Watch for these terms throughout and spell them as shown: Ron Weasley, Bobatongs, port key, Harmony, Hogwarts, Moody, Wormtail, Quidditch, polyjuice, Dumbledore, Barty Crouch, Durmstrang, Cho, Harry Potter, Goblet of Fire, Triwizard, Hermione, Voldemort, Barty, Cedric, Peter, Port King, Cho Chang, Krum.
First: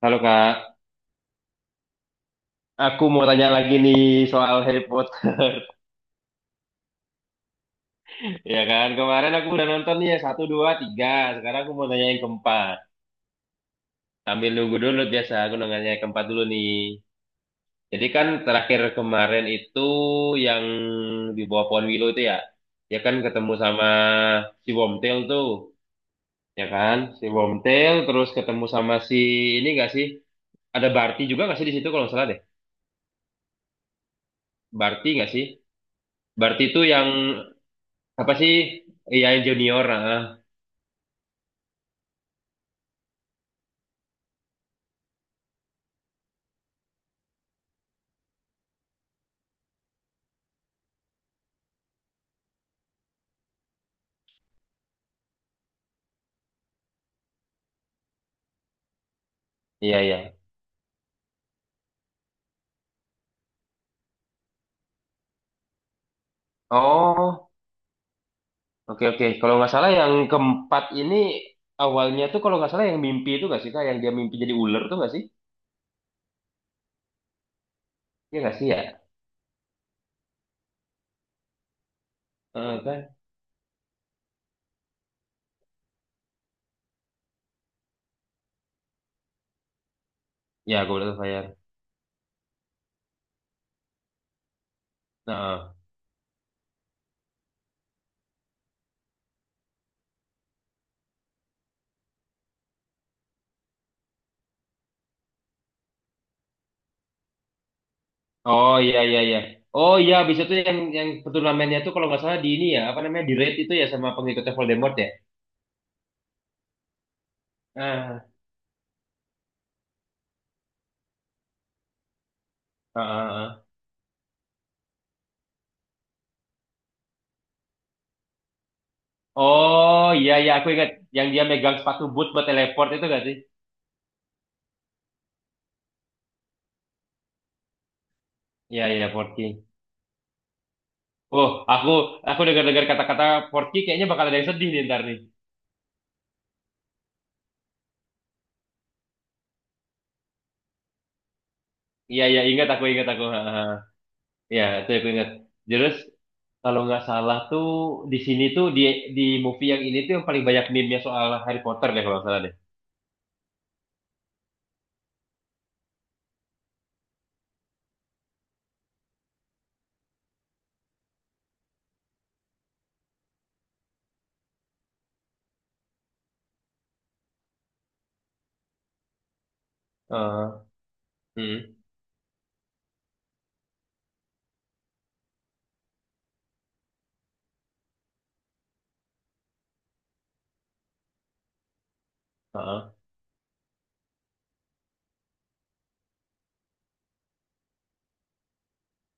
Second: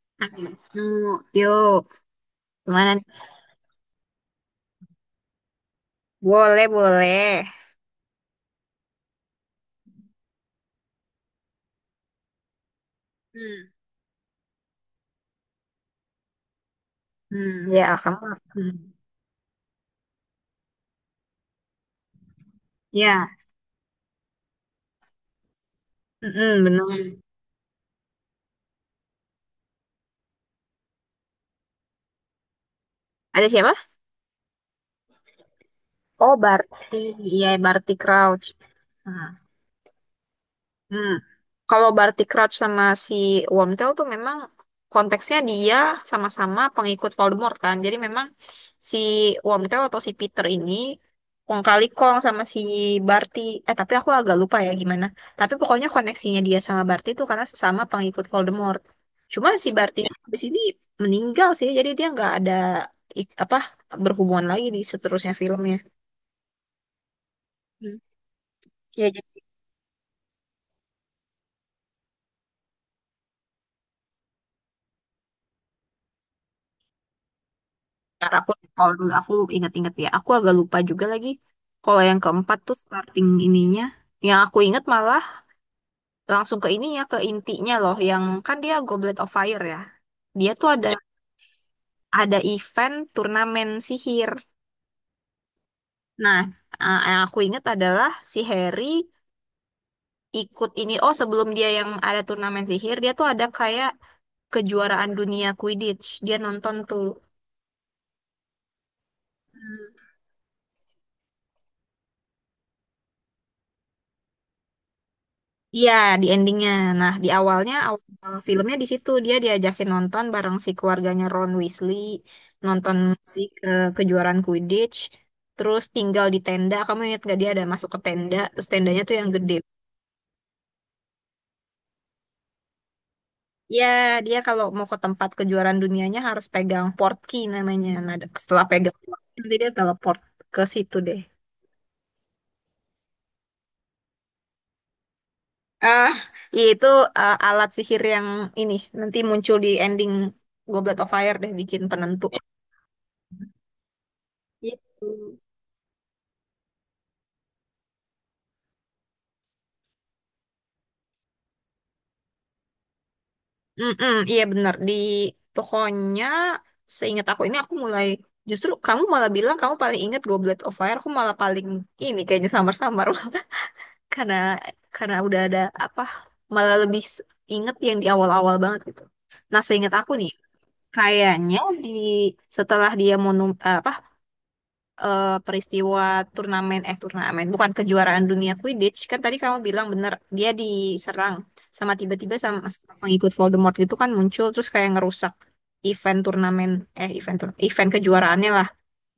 Halo Ah, Kak, Wisnu, yuk. Gimana aku nih? mau tanya lagi nih soal Harry Potter. Boleh, boleh. Ya kan, kemarin aku udah nonton nih ya, satu, dua, tiga. Sekarang aku mau nanya yang keempat. Hmm, Sambil nunggu dulu biasa, aku nanya yang keempat dulu nih. hmm, ya, Jadi kan kamu. terakhir Hmm, kemarin itu yang di bawah pohon Willow itu ya, ya kan ya, ketemu sama si Wormtail tuh, hmm, ya kan, benar. si Wormtail terus ketemu sama si ini gak sih? Ada Barty juga gak sih di situ kalau nggak salah deh? Ada siapa? Barty gak sih? Oh, Barty Bart. itu yang Iya, Barty apa Crouch. sih? Iya Hmm. yang junior, ah. Hmm. Kalau Barty Crouch sama si Wormtail tuh memang konteksnya dia sama-sama pengikut Voldemort kan. Jadi memang si Wormtail atau si Peter ini kong kali kong sama si Barty. Eh tapi aku agak lupa ya gimana. Tapi pokoknya koneksinya dia sama Barty itu karena sesama pengikut Voldemort. Cuma si Barty Iya, ini iya. habis ini meninggal sih. Jadi dia nggak ada apa berhubungan lagi di seterusnya filmnya. Oh, Hmm. oke, Ya, oke. Kalau nggak salah yang keempat ini awalnya tuh kalau nggak salah yang mimpi itu nggak sih, Kak? Yang dia mimpi jadi ular tuh nggak sih? ntar Iya aku nggak sih ya? recall dulu, aku inget-inget ya. Aku agak lupa juga lagi. Kalau yang keempat tuh Eh, kan? starting ininya. Yang aku inget malah langsung ke ininya, ke intinya loh. Yang kan dia Goblet of Fire ya. Dia tuh Ya, ada gue udah bayar. ada event turnamen sihir. Nah, eh. Nah, yang aku inget adalah si Harry ikut ini. Oh, sebelum dia yang ada turnamen sihir, dia tuh ada kayak kejuaraan dunia Quidditch. Dia nonton tuh. Oh iya, iya, iya. Oh iya, abis itu yang turnamennya tuh kalau nggak salah di ini ya, apa namanya, di raid itu ya sama pengikutnya Voldemort ya? Iya, di endingnya. Nah, di awalnya Ah, awal filmnya di situ dia diajakin nonton bareng si keluarganya Ron Weasley, nonton ah, si ah, ah. Kejuaraan Quidditch, terus tinggal di tenda. Kamu ingat gak dia ada masuk ke tenda, terus tendanya tuh yang gede. Oh iya, iya, aku ingat. Yang dia megang sepatu boot buat teleport itu nggak sih? Ya, dia kalau mau ke tempat kejuaraan dunianya harus pegang port key namanya. Nah, setelah Iya, pegang iya, port Port key, King. nanti dia teleport ke situ deh. Oh, aku dengar-dengar kata-kata Port King kayaknya bakal ada yang sedih nih ntar nih. Ah, itu alat sihir yang ini nanti muncul di ending Goblet of Fire deh bikin Iya, penentu. iya, ingat aku, ingat aku. Ha, ha. Iya, itu aku ingat. Gitu. Terus, kalau nggak salah tuh, di sini tuh, di movie yang ini tuh yang paling banyak meme-nya soal Harry Potter deh, kalau nggak salah deh. Mm-mm, iya benar. Pokoknya seingat aku ini aku mulai justru kamu malah bilang kamu paling ingat Goblet of Fire, aku malah paling ini kayaknya samar-samar karena karena udah ada apa malah lebih inget yang di awal-awal banget gitu. Nah, seingat aku nih, Heeh. Hmm. kayaknya di setelah dia peristiwa turnamen eh turnamen bukan kejuaraan dunia Quidditch kan tadi kamu bilang bener dia diserang sama tiba-tiba sama Heeh. pengikut Voldemort gitu kan muncul terus kayak ngerusak event turnamen eh event tur- event kejuaraannya lah.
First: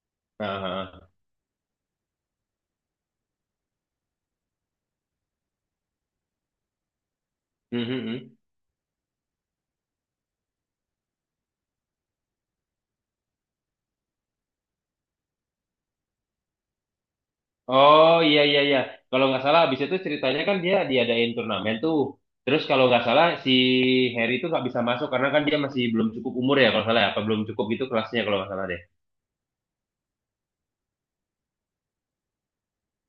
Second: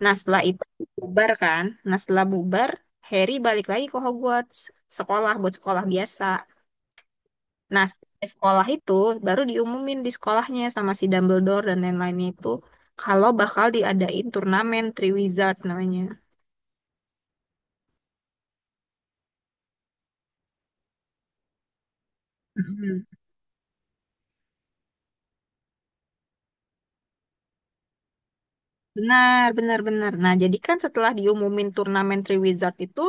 Nah setelah itu Heeh. bubar kan, nah setelah bubar Harry balik lagi ke Hogwarts sekolah buat sekolah biasa. Hmm, Nah hmm, di hmm. sekolah itu baru diumumin di sekolahnya sama si Dumbledore dan lain-lainnya itu kalau bakal diadain turnamen Triwizard namanya. Oh, iya, iya, iya. Kalau nggak salah, abis itu ceritanya kan dia diadain turnamen tuh. Terus kalau Mhm. nggak salah, si Harry itu nggak bisa masuk, karena kan dia masih belum cukup umur ya, kalau nggak salah ya. Apa belum cukup gitu kelasnya, kalau nggak salah deh. Benar, benar, benar. Nah, jadi kan setelah diumumin turnamen Three Wizard itu,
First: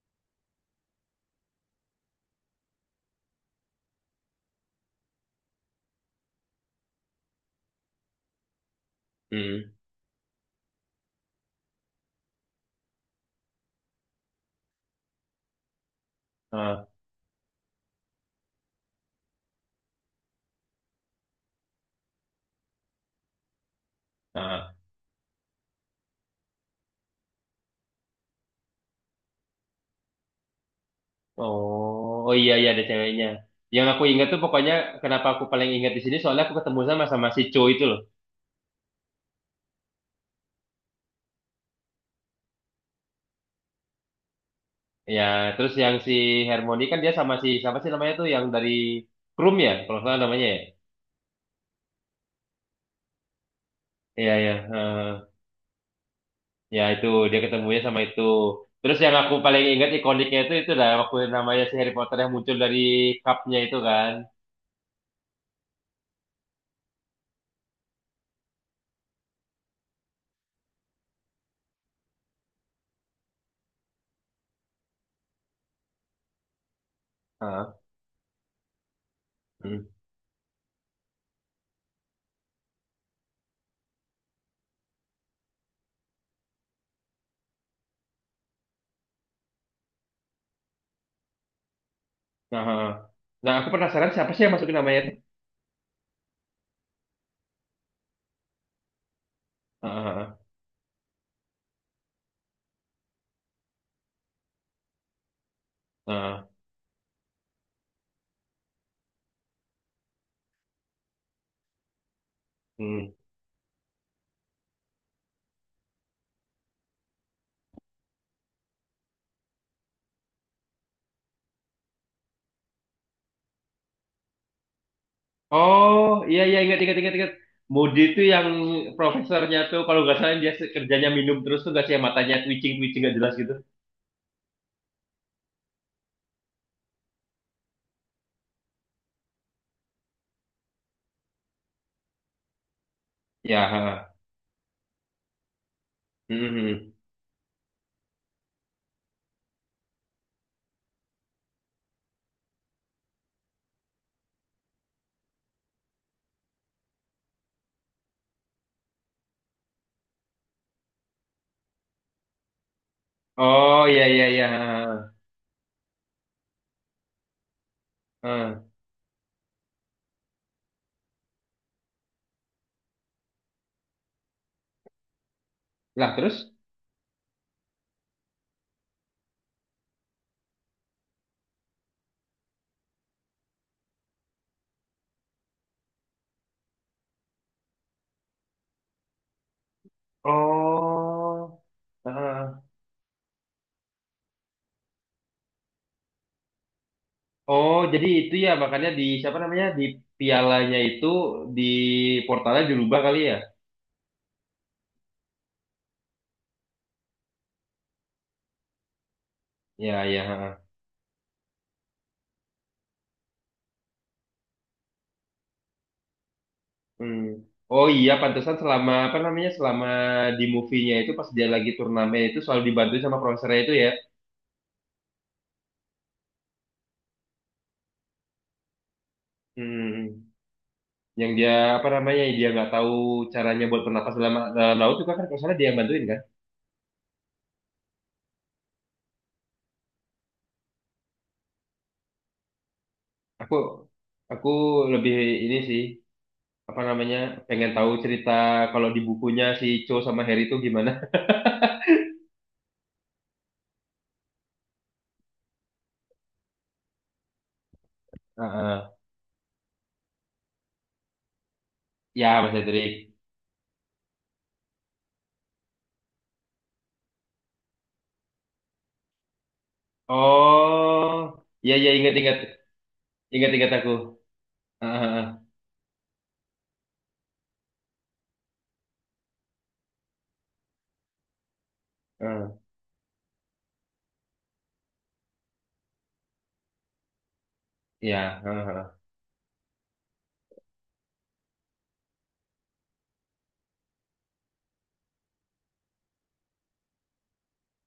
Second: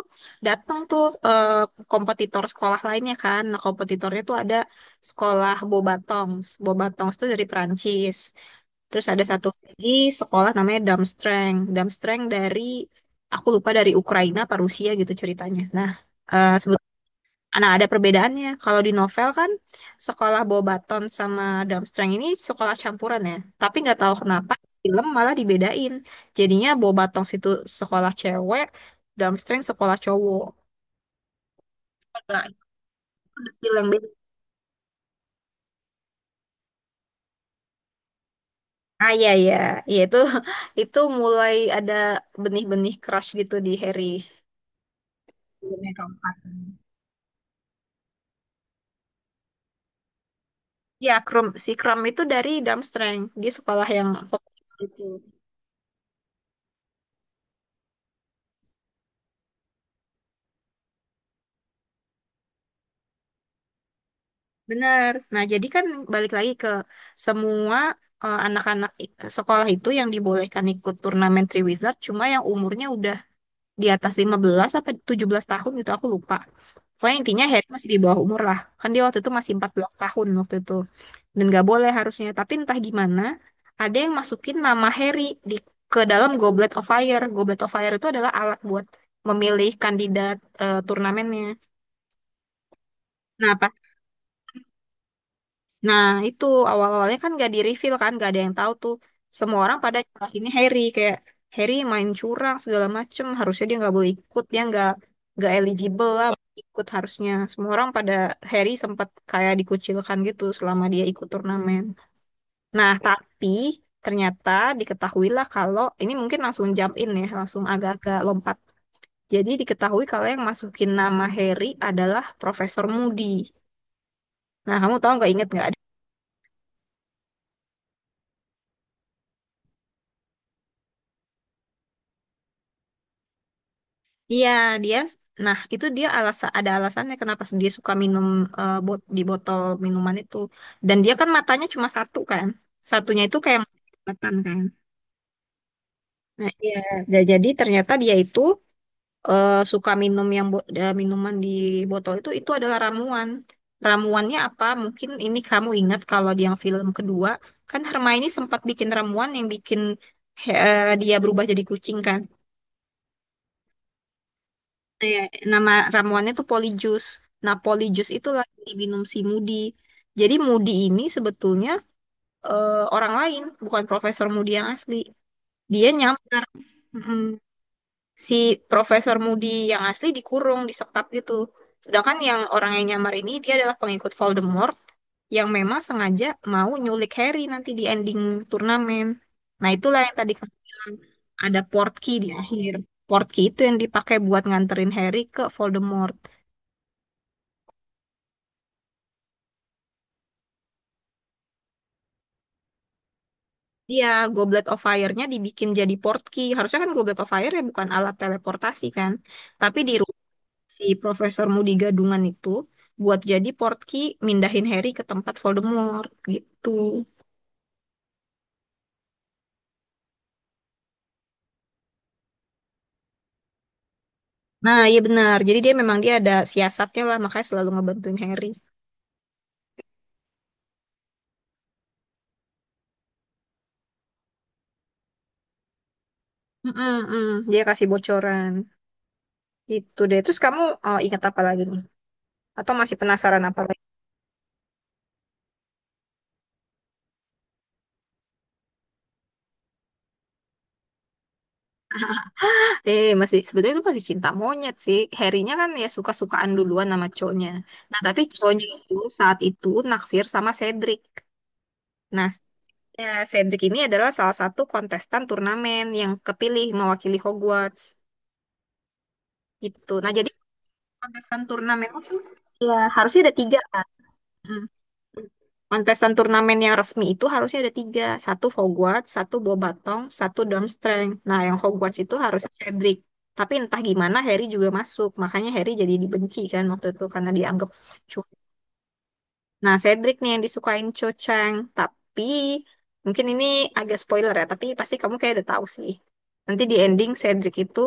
datang tuh kompetitor sekolah lainnya kan. Nah, kompetitornya tuh ada sekolah Bobatongs. Bobatongs tuh dari Perancis. Terus ada satu Hmm. lagi sekolah namanya Darmstrang. Darmstrang dari, aku lupa dari Ukraina apa Rusia gitu ceritanya. Nah, eh, sebetulnya Nah, ada perbedaannya. Kalau di novel kan sekolah Bobaton sama Durmstrang ini sekolah campuran ya. Tapi nggak tahu kenapa di Heeh. film malah dibedain. Jadinya Bobaton itu sekolah cewek, Durmstrang sekolah cowok. Oh Agak iya iya ada ceweknya. itu detail Yang yang aku beda. ingat tuh pokoknya kenapa aku paling ingat di sini soalnya aku ketemu sama sama si Cho itu loh. Ah iya iya, iya itu itu mulai ada benih-benih crush gitu di Harry. Ya, terus Filmnya yang si keempat. Harmony kan dia sama si siapa sih namanya tuh yang dari Krum ya, kalau nggak salah namanya ya. Ya, Krum, si Krum itu dari Durmstrang. Dia sekolah yang Iya iya, populer itu. Ya itu dia ketemunya sama itu. Terus yang aku paling ingat ikoniknya itu dah waktu namanya si Harry Potter yang muncul dari cupnya itu kan. Benar. Nah, jadi kan balik lagi ke semua anak-anak sekolah itu yang dibolehkan ikut turnamen Three Wizard, cuma yang umurnya udah di atas 15 sampai 17 tahun gitu aku lupa. Pokoknya intinya Harry Heeh. masih di bawah umur lah. Kan dia waktu itu masih empat Hmm. belas tahun waktu itu. Dan gak boleh harusnya. Tapi entah gimana, ada yang masukin nama Harry di ke dalam Goblet of Fire. Goblet of Fire itu adalah alat buat memilih kandidat turnamennya. Nah, heeh. Nah Nah, aku pas penasaran siapa sih yang masukin namanya itu? Nah, itu awal-awalnya kan gak di-reveal kan, gak ada yang tahu tuh. Semua orang pada Heeh, heeh, nyalahinnya Harry, kayak Harry main curang segala macem, harusnya dia nggak boleh ikut, dia nggak eligible lah heeh. buat ikut harusnya. Semua orang pada Harry sempat kayak dikucilkan gitu selama dia ikut turnamen. Nah, Hmm. tapi ternyata diketahuilah kalau ini mungkin langsung jump in ya, langsung agak-agak lompat. Jadi diketahui kalau yang masukin nama Harry adalah Profesor Moody. Nah, kamu tahu nggak inget nggak? Oh iya iya ingat ingat ingat ingat. Moody itu yang profesornya tuh kalau nggak salah dia kerjanya minum terus tuh nggak sih yang matanya twitching twitching nggak jelas gitu. Iya, dia. Nah, itu dia alasan ada alasannya kenapa dia suka minum di botol minuman itu. Dan dia kan matanya cuma satu kan. Satunya itu kayak Ya. mata Ha. kelihatan kan. Nah, iya. Mhm. Nah, jadi ternyata dia itu suka minum minuman di botol itu adalah ramuan. Ramuannya apa? Mungkin ini kamu ingat kalau di yang film kedua kan Hermione sempat bikin ramuan yang bikin dia berubah jadi kucing kan. Oh iya iya iya. ha, Iya, nama ramuannya tuh polyjuice. Nah, polyjuice itu ha. lagi Ha. diminum si Moody. Jadi Moody ini sebetulnya orang lain, bukan Profesor Moody yang asli. Dia Lah terus? nyamar. Mm-mm. Si Profesor Moody yang asli dikurung, disekap gitu. Sedangkan yang orang yang nyamar ini dia adalah pengikut Voldemort yang memang sengaja mau nyulik Harry nanti di ending turnamen. Nah, itulah yang tadi kamu bilang Oh. ada ha, portkey di ha. akhir. Portkey itu yang dipakai buat nganterin Harry ke Voldemort. Oh jadi itu ya makanya di siapa namanya di pialanya itu di portalnya dirubah kali ya? Iya, Goblet of Fire-nya dibikin jadi portkey. Harusnya kan Goblet of Fire ya bukan alat teleportasi kan. Tapi di Ya rumah ya. Ha. si Profesor Moody Gadungan itu buat jadi portkey mindahin Harry ke tempat Voldemort gitu. Hmm. Oh iya, pantesan selama apa namanya selama di movie-nya itu pas dia lagi turnamen itu selalu dibantu sama profesornya itu ya. Nah, iya benar. Jadi dia ada siasatnya lah, makanya selalu ngebantuin Harry. Hmm. Yang dia apa namanya dia nggak tahu caranya buat bernapas dalam dalam laut juga kan kalau salah dia yang bantuin kan. Mm-mm-mm. Dia kasih bocoran. Gitu deh. Terus kamu ingat apa lagi nih? Atau masih penasaran Aku apa? aku lebih ini sih apa namanya pengen tahu cerita kalau di bukunya si Cho sama Harry itu gimana. Eh, masih Sebetulnya itu masih cinta monyet sih. Harrynya kan ya suka-sukaan duluan sama cowoknya. Nah, tapi cowoknya Heeh. itu saat itu naksir sama Cedric. Nah, Ya Mas ya, Hendrik. Cedric ini adalah salah satu kontestan turnamen yang kepilih mewakili Hogwarts. Gitu. Nah, jadi kontestan Oh ya ya turnamen ingat itu ingat ya harusnya ada ingat tiga ingat kan. aku. Hmm. Heeh, heeh, Kontestan turnamen yang resmi itu harusnya ada tiga. Satu Hogwarts, satu Bobatong, satu Durmstrang. Nah, yang Hogwarts itu harusnya heeh. Cedric. Tapi entah gimana Harry juga masuk. Makanya Harry jadi dibenci kan waktu itu karena dianggap curang. Ya heeh, heeh. Nah, Cedric nih yang disukain Cho Chang. Tapi mungkin ini agak spoiler ya. Tapi pasti kamu kayak udah tahu sih. Nanti di ending Cedric itu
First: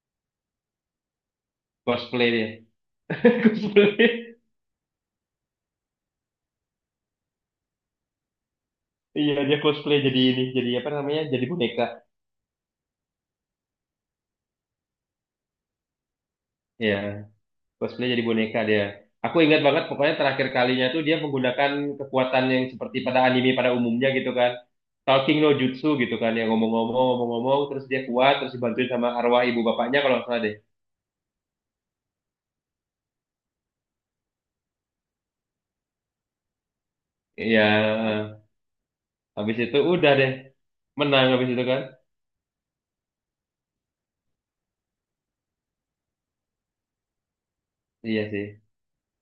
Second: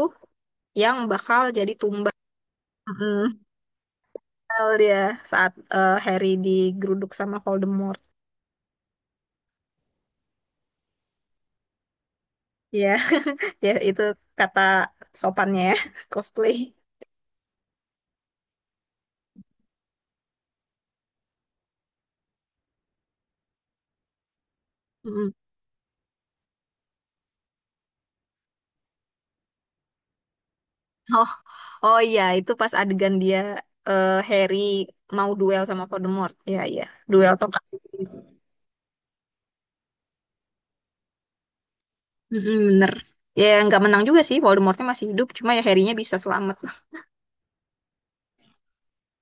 yang bakal jadi tumbal. Cosplay dia. Mm, Cosplay. Tumbal dia saat Harry digeruduk sama Voldemort. Iya, dia cosplay jadi ini, jadi apa namanya? Jadi boneka. Iya, ya itu kata sopannya ya, cosplay. Iya, cosplay jadi boneka dia. Aku ingat banget pokoknya terakhir kalinya tuh dia menggunakan kekuatan yang seperti pada anime pada umumnya gitu kan. Mm-mm. Talking no jutsu gitu kan, yang ngomong-ngomong, ngomong-ngomong, terus dia kuat, terus dibantuin sama arwah ibu bapaknya kalau nggak salah deh. Oh, oh iya, itu pas adegan Harry mau duel sama Voldemort. Iya, iya, duel Iya, tongkat sihir. habis itu udah deh, menang habis itu kan. Mm-mm, bener. Ya nggak menang juga sih, Voldemortnya masih hidup, cuma ya Harry-nya bisa selamat. Iya sih.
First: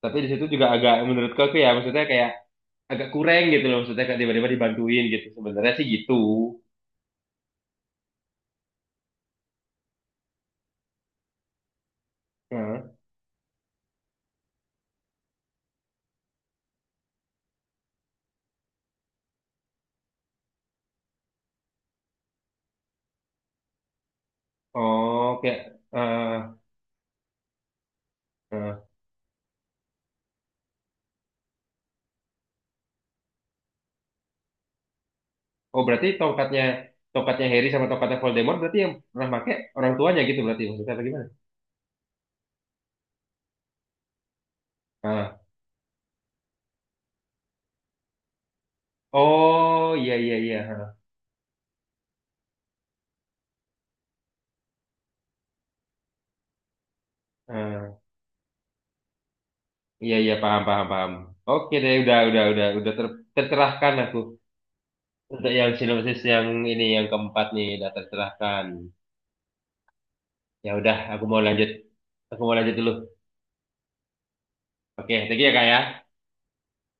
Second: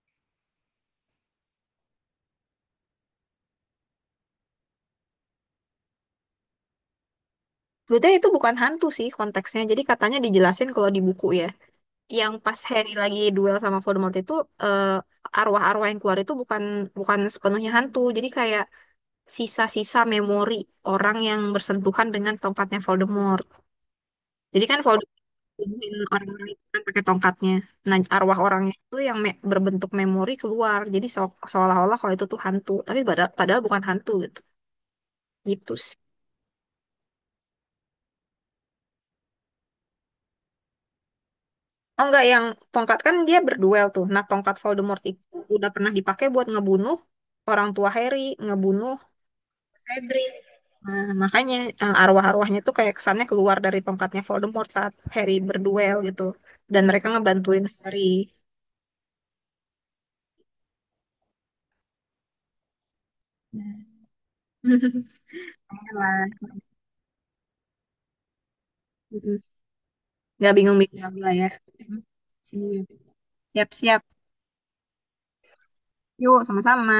Tapi di situ juga agak menurutku aku ya, maksudnya kayak agak kurang gitu loh, maksudnya kayak tiba-tiba dibantuin gitu. Sebenarnya sih gitu. Sebetulnya itu bukan hantu sih konteksnya, jadi katanya dijelasin kalau di buku ya. Yang pas Heeh. Harry lagi duel sama Voldemort itu arwah-arwah yang keluar itu bukan bukan sepenuhnya hantu, jadi kayak sisa-sisa memori orang yang bersentuhan dengan tongkatnya Voldemort. Jadi kan Voldemort Oh, kayak bunuhin eh orang-orang itu kan pakai tongkatnya. Nah, arwah orangnya eh. itu yang berbentuk memori keluar. Jadi seolah-olah kalau itu tuh hantu, tapi padahal bukan hantu gitu. Gitu oh sih. berarti tongkatnya tongkatnya Harry sama tongkatnya Voldemort berarti yang pernah pakai orang tuanya gitu berarti maksudnya apa gimana? Oh enggak, yang tongkat kan dia berduel tuh. Nah, tongkat Voldemort itu Ah. udah pernah dipakai buat ngebunuh orang tua Harry, ngebunuh Oh iya Cedric. iya iya. Nah, makanya arwah-arwahnya tuh kayak kesannya keluar dari tongkatnya Voldemort saat Harry berduel gitu. Dan mereka Ah, ngebantuin Harry. ah. iya iya paham paham paham. Oke deh udah tercerahkan aku Nah, untuk yang sinopsis lah. yang ini yang keempat nih udah tercerahkan. Mm-mm. Nggak Ya udah bingung-bingung aku lah mau ya. lanjut aku mau lanjut Siap. dulu. Siap-siap. Oke, thank you ya kak ya. Yuk, sama-sama.